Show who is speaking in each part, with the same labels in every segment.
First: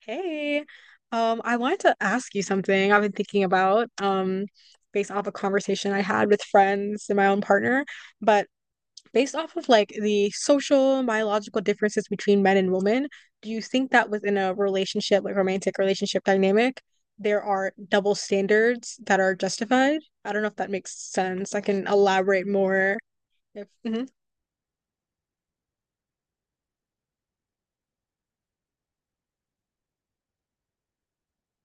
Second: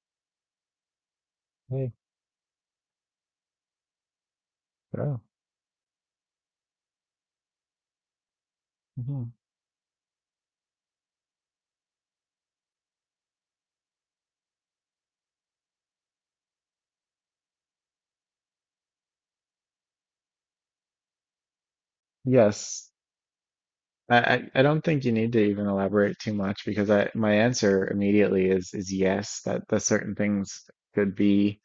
Speaker 1: Hey, I wanted
Speaker 2: Hey,
Speaker 1: to ask you something I've been thinking about, based
Speaker 2: bro.
Speaker 1: off a conversation I had with friends and my own partner, but
Speaker 2: Mhm.
Speaker 1: based off of like the social, biological differences between men and women, do you think that within a relationship, like romantic relationship dynamic, there are double standards that are justified? I don't know if that makes sense. I can elaborate
Speaker 2: Yes.
Speaker 1: more if. Mhm,
Speaker 2: I, I don't think you need to even elaborate too much because I my answer immediately is yes, that certain things could be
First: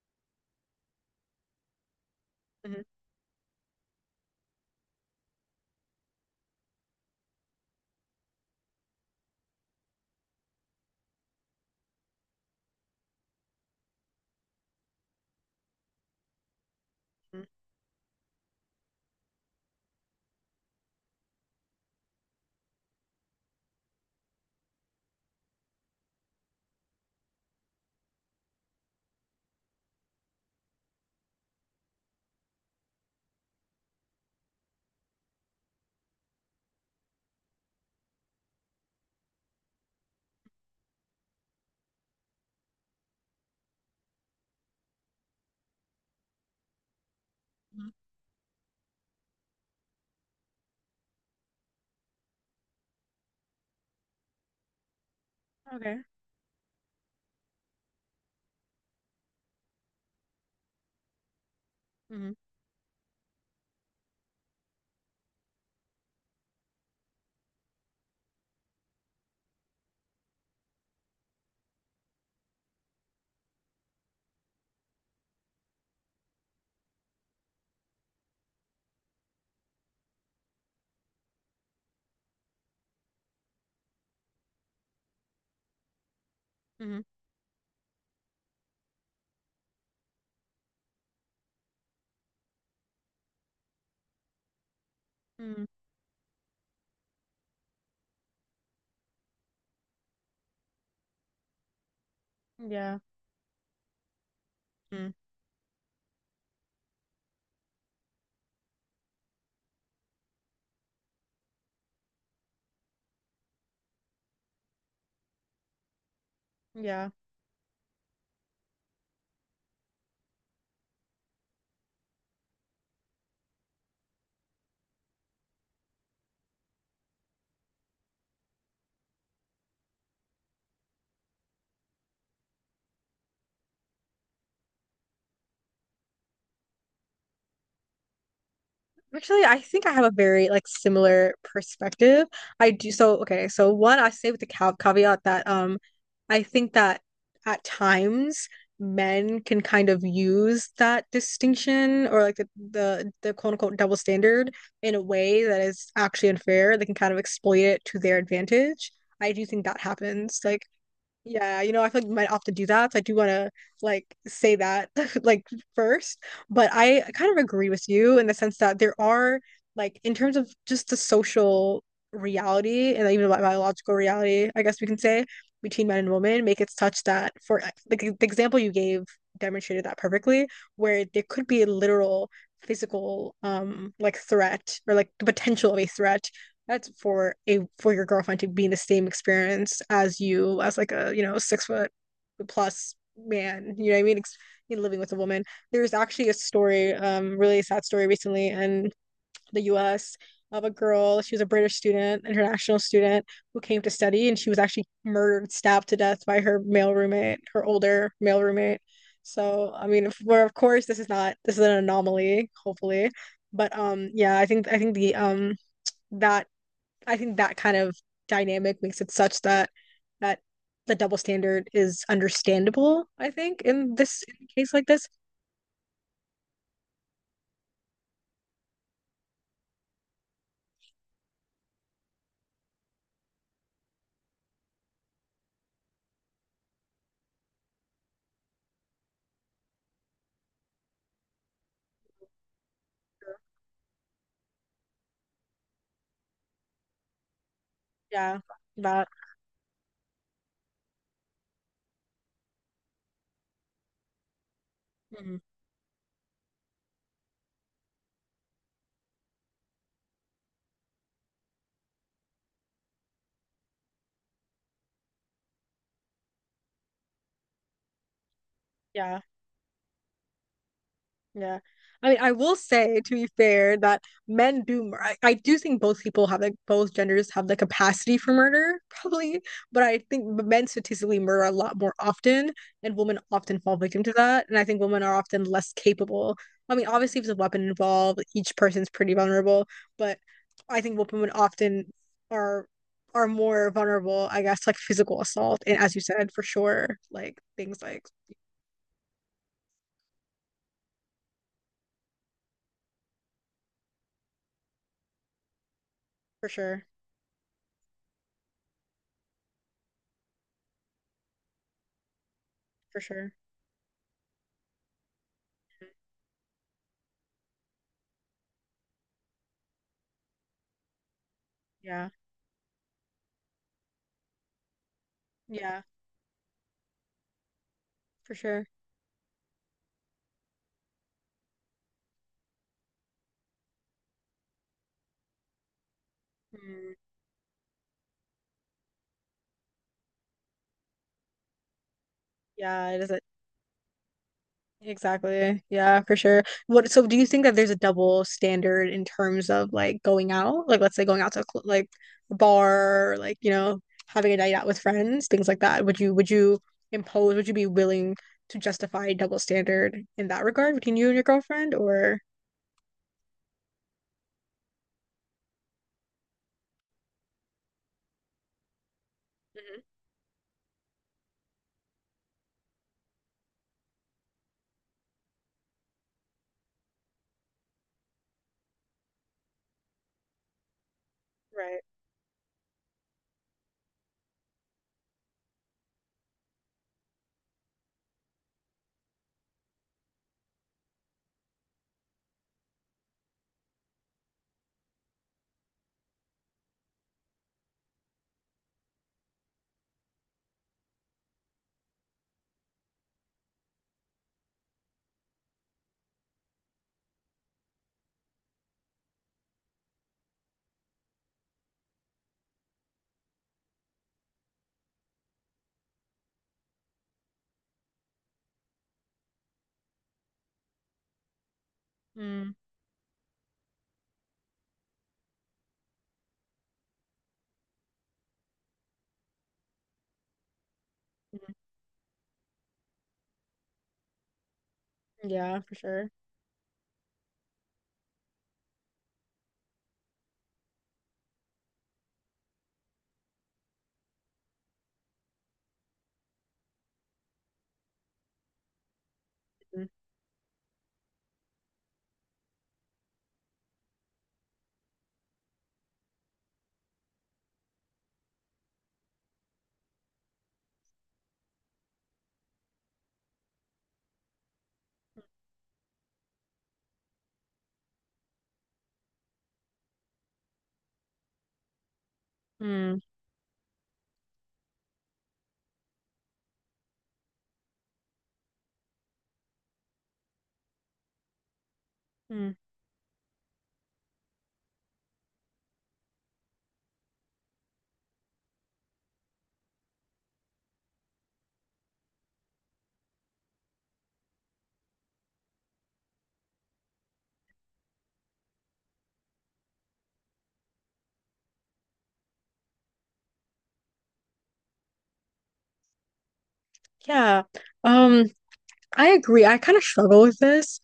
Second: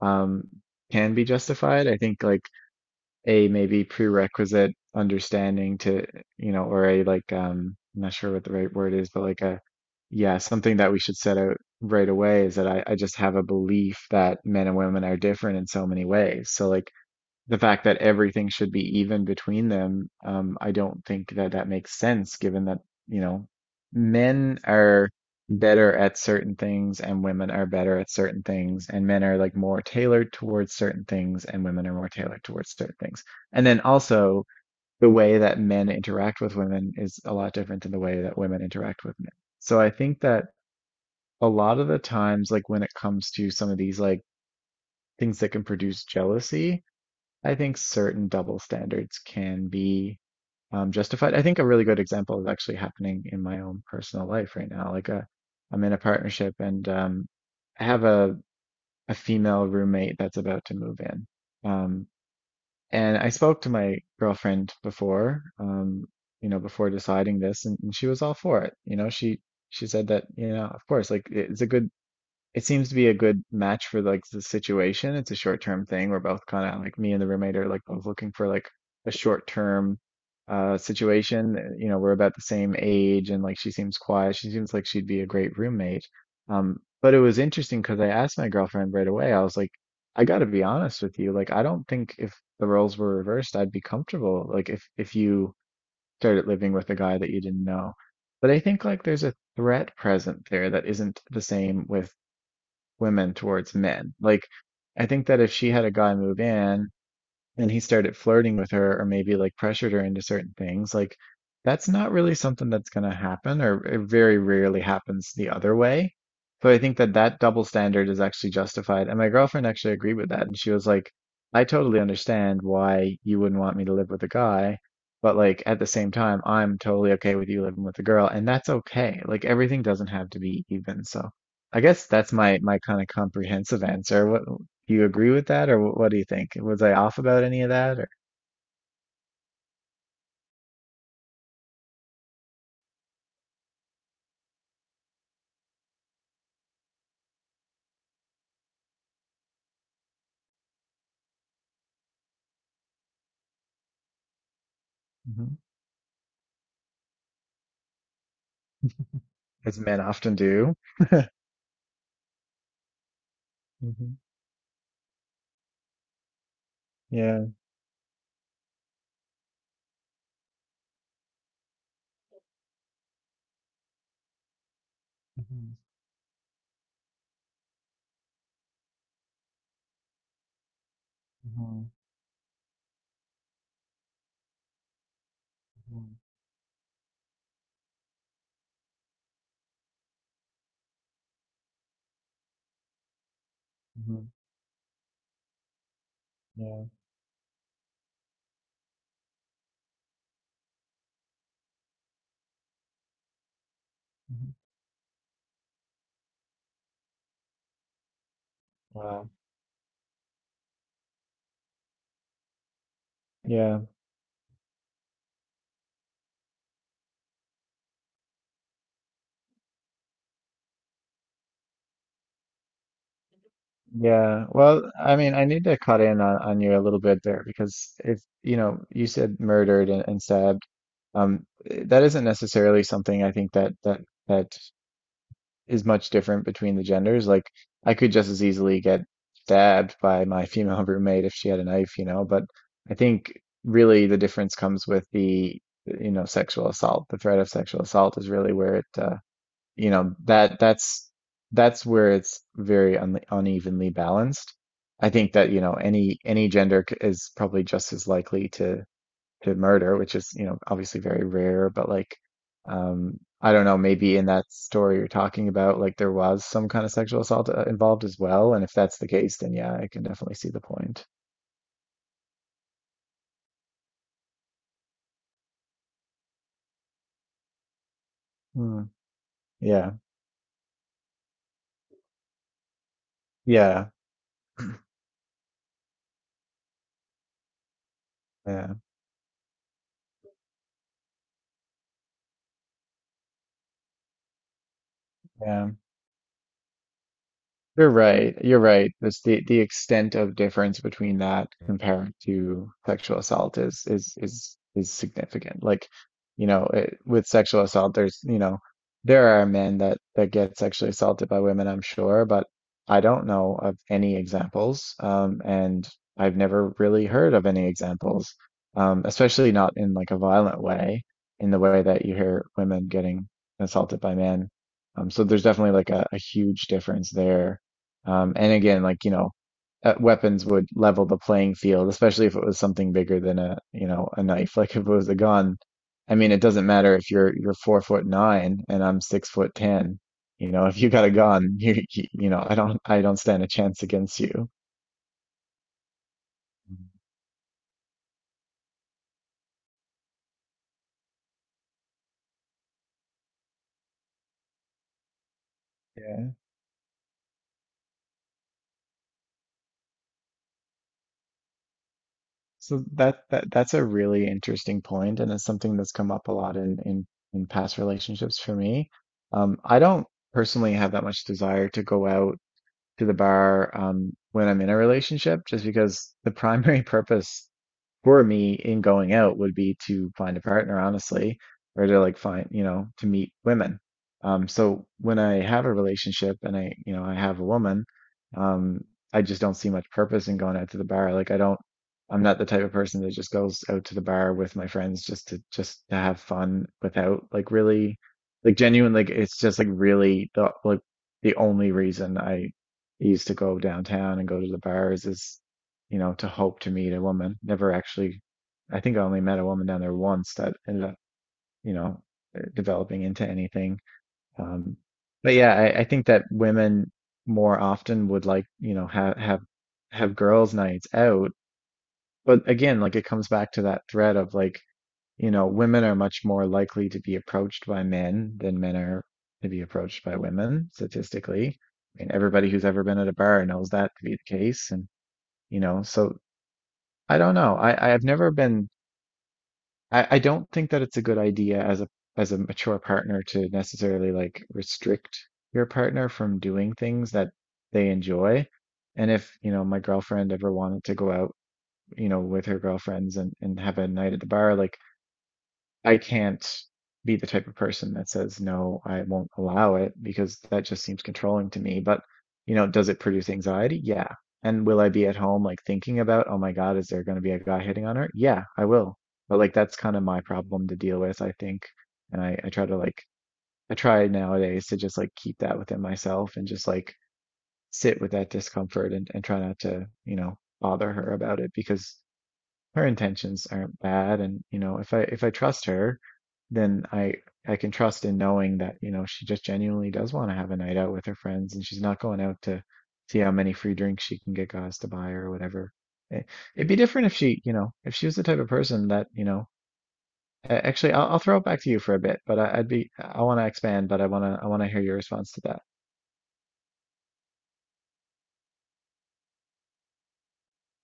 Speaker 2: um can be justified. I think like
Speaker 1: mhm,
Speaker 2: a maybe prerequisite understanding to you know, or a like I'm not sure what the right word is, but like a yeah, something that we should set out right away is that I just have a belief that men and women are different in so many ways. So like
Speaker 1: mhm,
Speaker 2: the fact that everything should be even between them, I don't think that that makes sense given that, you know, men are better at certain things and women are better at certain things and men are like more tailored towards certain things and women are more tailored towards certain things. And then also the way that men interact with women is a lot different than the way that women interact with men. So I think that a lot of the times, like when it comes to some of these like things that can produce jealousy, I think
Speaker 1: mhm.
Speaker 2: certain double standards can be justified. I think a really good example is actually happening in my own personal life right now. Like I'm in a
Speaker 1: Okay.
Speaker 2: partnership and I have a female roommate that's about to move in. Um,
Speaker 1: Mm-hmm.
Speaker 2: and I spoke to my girlfriend before, before deciding this, and she was all for it. She said that, of course, like it's a good it seems to be a good match for like the situation. It's a short term thing. We're both kind of like me and the roommate are like both looking for like a short term situation. We're about the same age and like she seems quiet. She seems like she'd be a great roommate. Um,
Speaker 1: Mm-hmm.
Speaker 2: but it was interesting because I asked my girlfriend right away. I was like, I gotta be honest with you. Like, I don't think if the roles were reversed, I'd be comfortable. Like, if you
Speaker 1: Mm-hmm.
Speaker 2: started living with a guy that you didn't know. But I think like there's a threat present there that isn't the same with
Speaker 1: Yeah.
Speaker 2: women towards men. Like, I
Speaker 1: Mm.
Speaker 2: think that if she had a guy move in and he started flirting with her or maybe like pressured her into certain things, like that's not really something that's going to happen or it very rarely happens the other way. So I think
Speaker 1: Yeah.
Speaker 2: that that double standard is actually justified. And my girlfriend actually agreed with that. And she was like, I totally understand why you wouldn't want me to live with a guy, but like at the same time, I'm totally okay with you living with a girl, and that's okay. Like everything doesn't have to be even. So I guess that's my kind of comprehensive answer. What Do you agree with that, or what do you think? Was I off about any of that, or
Speaker 1: Actually, I think I have a very like similar perspective. I do so okay, so one I say with the cav caveat that I think that at times men can kind of use that distinction or like the quote unquote double standard in a way
Speaker 2: Mhm.
Speaker 1: that is actually unfair. They can kind of exploit it to their advantage. I do think that
Speaker 2: As men often
Speaker 1: happens. Like
Speaker 2: do?
Speaker 1: yeah, you know, I feel like you might opt to do that. So I do want to like
Speaker 2: Mhm.
Speaker 1: say that like first, but I kind of
Speaker 2: Yeah.
Speaker 1: agree with you in the sense that there are like in terms of just the social reality and even the biological reality, I guess we can say
Speaker 2: Mhm.
Speaker 1: between men and women, make it such that for like the example you gave demonstrated that perfectly, where there could be a
Speaker 2: Mhm.
Speaker 1: literal physical like threat or like the potential of a
Speaker 2: Mhm.
Speaker 1: threat that's for a for your girlfriend to be in the same experience as you as like a you know 6 foot plus man. You know what I mean?
Speaker 2: Mhm.
Speaker 1: Living with a woman. There's actually a
Speaker 2: Yeah.
Speaker 1: story, really sad story recently in the U.S. of a girl. She was a British student, international student who came to study, and she
Speaker 2: Mhm.
Speaker 1: was actually murdered, stabbed to death by her male roommate, her older male roommate.
Speaker 2: Wow.
Speaker 1: So I mean, if, we of course this is not this is an anomaly, hopefully, but
Speaker 2: Yeah.
Speaker 1: yeah, I think the that I think that kind of dynamic makes it such that that the double standard is understandable, I think, in
Speaker 2: Yeah.
Speaker 1: a case like
Speaker 2: Well,
Speaker 1: this.
Speaker 2: I mean, I need to cut in on you a little bit there because if, you know, you said murdered and stabbed, that isn't necessarily something I think that that is much different between the genders. Like I could just as easily get stabbed by my female roommate if she had a knife, you know, but I think really the difference comes with the, you know, sexual assault. The threat of sexual assault is
Speaker 1: Yeah,
Speaker 2: really where
Speaker 1: that.
Speaker 2: you know, that that's that's where it's very un unevenly balanced. I think
Speaker 1: Mhm.
Speaker 2: that, any gender is probably just as likely to murder, which is, you know, obviously very rare, but like I don't know, maybe in that story you're talking about, like there was some kind of sexual assault involved as well, and if that's the
Speaker 1: Yeah.
Speaker 2: case, then yeah, I can definitely see the point.
Speaker 1: Yeah. I mean, I will say to be fair that I do think both people have like both genders have the capacity for murder,
Speaker 2: Hmm.
Speaker 1: probably, but
Speaker 2: Yeah.
Speaker 1: I think men statistically murder a lot more often and women often fall
Speaker 2: Yeah.
Speaker 1: victim to that. And I think women are often less capable. I mean, obviously if there's a weapon involved, each
Speaker 2: Yeah.
Speaker 1: person's pretty vulnerable, but I think women often are are more vulnerable, I guess, like physical assault
Speaker 2: Yeah.
Speaker 1: and as you said, for sure, like things
Speaker 2: You're
Speaker 1: like
Speaker 2: right. You're right. That's the extent of difference between that compared to sexual assault is significant. Like, you
Speaker 1: for
Speaker 2: know,
Speaker 1: sure,
Speaker 2: it, with sexual assault, there's, you know, there are men that get sexually assaulted by women, I'm sure, but
Speaker 1: for
Speaker 2: I don't
Speaker 1: sure.
Speaker 2: know of any examples. And I've never really heard of any examples, especially not in like a violent way, in the way that
Speaker 1: Yeah.
Speaker 2: you hear women getting assaulted by men. So there's definitely
Speaker 1: Yeah.
Speaker 2: like a huge difference there
Speaker 1: For
Speaker 2: and
Speaker 1: sure.
Speaker 2: again, like, weapons would level the playing field, especially if it was something bigger than a knife. Like if it was a gun, I mean, it doesn't
Speaker 1: Mm,
Speaker 2: matter if you're 4'9" and I'm 6'10". You know, if you got a gun, you know, I don't
Speaker 1: yeah, it
Speaker 2: I don't
Speaker 1: isn't
Speaker 2: stand a chance against you.
Speaker 1: exactly. Yeah, for sure. What, so do you think that there's a double standard in terms of like going out? Like, let's say going out to a like a bar, or, like, you know, having a night out with friends, things like that. Would you, would
Speaker 2: Yeah.
Speaker 1: you impose, would you be willing to justify a double standard in that regard between you and your girlfriend or?
Speaker 2: So that's a really interesting point, and it's something that's come up a lot in past relationships for me. I
Speaker 1: Mhm.
Speaker 2: don't personally have that much desire to go out to the bar when I'm in a relationship, just because the primary purpose for me in going out would be to find a partner, honestly,
Speaker 1: Right.
Speaker 2: or to like find, to meet women. So when I have a relationship and I have a woman, um, I just don't see much purpose in going out to the bar. Like I'm not the type of person that just goes out to the bar with my friends just to have fun without like really, like genuine, like it's just like really the like the only reason I used to go downtown and go to the bars is to hope to meet a woman. Never actually, I think I only met a woman down there once that ended up, you know, developing into anything. Um, but yeah, I think that women more often would like, have girls' nights out. But
Speaker 1: Mm,
Speaker 2: again, like it comes back to that thread of like, women are much more likely to be approached by men than men are to be approached by women
Speaker 1: mm,
Speaker 2: statistically. I mean, everybody who's ever been at a bar knows that to be the case. And,
Speaker 1: yeah, for sure.
Speaker 2: so I don't know. I don't think that it's a good idea as a mature partner to necessarily like restrict your partner from doing things that they enjoy. And if, my
Speaker 1: Mm,
Speaker 2: girlfriend ever wanted to go out, with her girlfriends and have a night at the bar, like I can't be the type of person that says, no, I won't allow it because that just seems controlling to me. But, does it produce anxiety? Yeah. And will I be at home like thinking about, oh my God, is there going to be a guy hitting on her? Yeah, I will. But like that's kind of my problem to deal with, I think. And
Speaker 1: mm,
Speaker 2: I try nowadays to just like keep that within myself and just like sit with that discomfort and try not to, bother her about it because
Speaker 1: mm.
Speaker 2: her intentions aren't bad and if I trust her then I can trust in knowing that she just genuinely does want to have a night out with her friends and she's not going out to see how many free drinks she can get guys to buy or whatever. It, it'd be different if she you know if she was the type of person that actually I'll throw it back to you for a bit but I, I'd be I want to expand but I want to hear your response to that.
Speaker 1: Yeah. Um, I agree. I kind of struggle with this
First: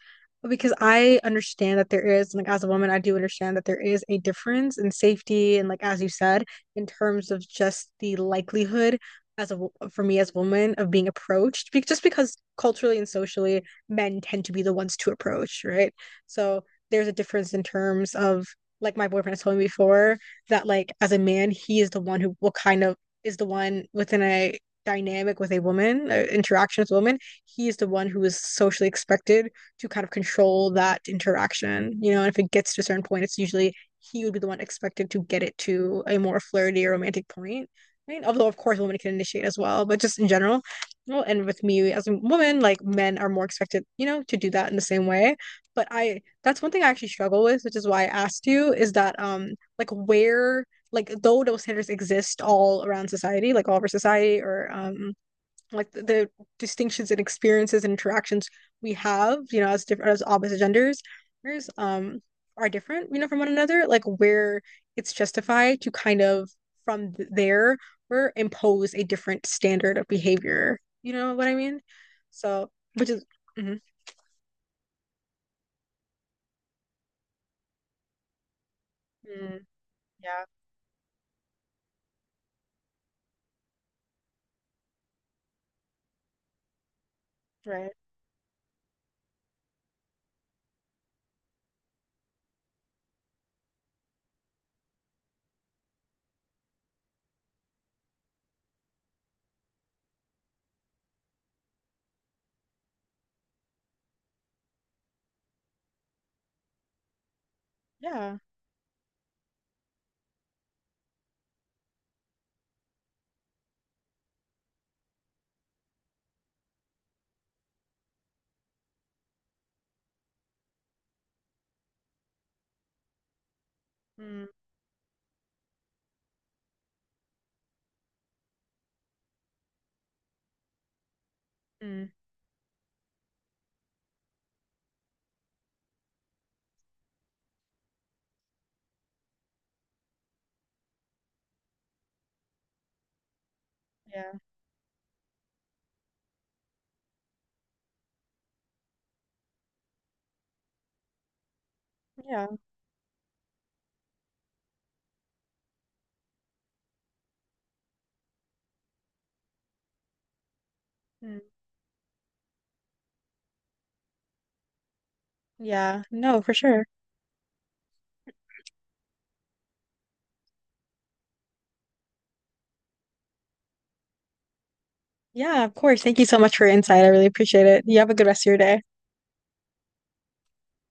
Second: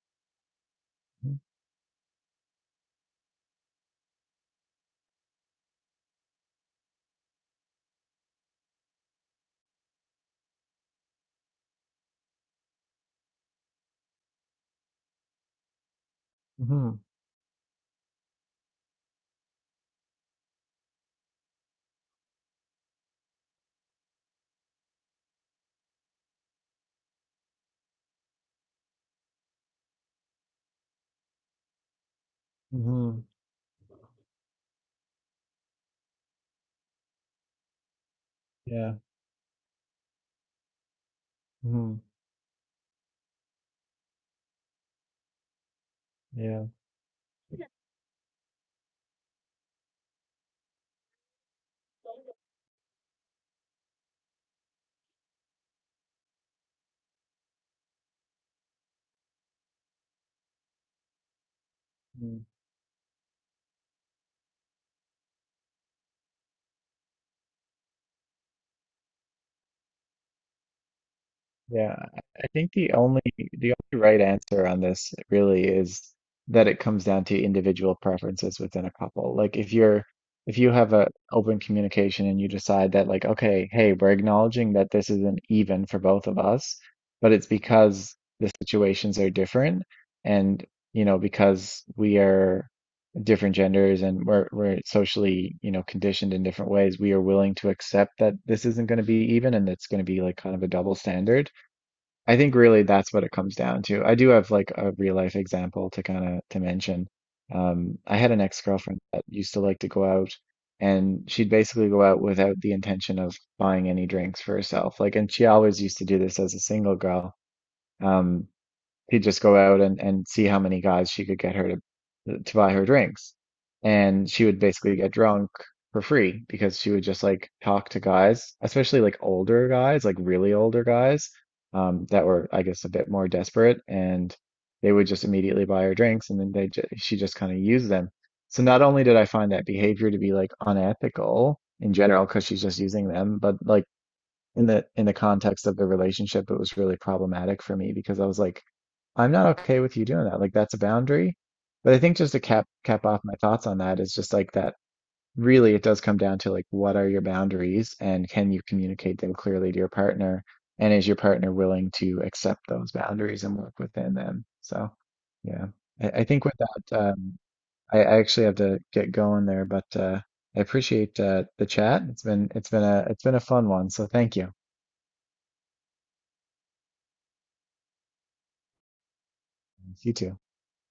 Speaker 1: because I understand that there is, like, as a woman, I do understand that there is a difference in safety and, like, as you said, in terms of just the likelihood as a for me as a woman of being approached, be just because culturally and socially, men tend to be the ones to approach, right? So
Speaker 2: Mm-hmm.
Speaker 1: there's a difference in terms of, like, my boyfriend has told me before that, like, as a man, he is the one who will kind of is the one within a dynamic with a woman, interaction with a woman he is the one who is socially expected to kind of control that interaction, you know, and if it gets to a certain
Speaker 2: Mm-hmm.
Speaker 1: point it's usually he would be the one expected to get it to a more flirty or romantic point. I mean, although of course
Speaker 2: Yeah.
Speaker 1: women can initiate as well, but just in general, well, and with me
Speaker 2: Mm-hmm.
Speaker 1: as a woman, like men are more expected, you know, to do that in the same way. But I, that's
Speaker 2: Yeah.
Speaker 1: one thing I actually struggle with, which is why I asked you, is that like where, like though those standards exist all around society, like all over society, or like the distinctions and experiences and interactions we have, you know, as different as opposite genders, um, are different, you know, from one another. Like where it's justified to kind of from th- there or impose a different standard of behavior. You know what I mean?
Speaker 2: Yeah, I
Speaker 1: So,
Speaker 2: think the
Speaker 1: which
Speaker 2: only
Speaker 1: is,
Speaker 2: the
Speaker 1: mhm.
Speaker 2: only right answer on this really is that it comes down to individual preferences within a couple. Like
Speaker 1: Mm, yeah,
Speaker 2: if you have a open communication and you decide that like, okay, hey, we're acknowledging that this isn't even for both of us, but it's
Speaker 1: right.
Speaker 2: because the situations are different and you know, because we are different genders and we're socially, you know, conditioned in different ways, we are willing to accept that this isn't going to be even and it's going to be like kind of a double standard. I think really that's what it comes down to. I do have like a real life example to kind of to mention. I had
Speaker 1: Yeah.
Speaker 2: an ex-girlfriend that used to like to go out and she'd basically go out without the intention of buying any drinks for herself. Like, and she always used to do this as a single girl. Um, she'd just go out and see how many guys she could get her to buy her drinks. And she
Speaker 1: Mm,
Speaker 2: would basically get drunk for free because she would just like talk to guys, especially like older guys, like really older guys,
Speaker 1: mm,
Speaker 2: that were, I guess, a bit more desperate, and they would just immediately buy her drinks, and then they ju she just kind of used them. So not only did I find that behavior to be like unethical in general because she's just using them, but like
Speaker 1: yeah.
Speaker 2: in the context of the relationship, it was really problematic for me because I was like, I'm not okay with you doing that. Like that's a boundary. But I think just to
Speaker 1: Yeah.
Speaker 2: cap off my thoughts on that is just like that really it does come down to like what are your boundaries and can you communicate them clearly to your partner? And is your
Speaker 1: Mm,
Speaker 2: partner willing to accept those boundaries and work within them? So yeah.
Speaker 1: yeah.
Speaker 2: I
Speaker 1: No,
Speaker 2: think
Speaker 1: for
Speaker 2: with
Speaker 1: sure.
Speaker 2: that, I actually have to get going there, but I appreciate the chat. It's been a fun one, so thank you.
Speaker 1: Yeah, of course. Thank you so much for your insight. I really appreciate it. You have a good rest of your day.
Speaker 2: You too.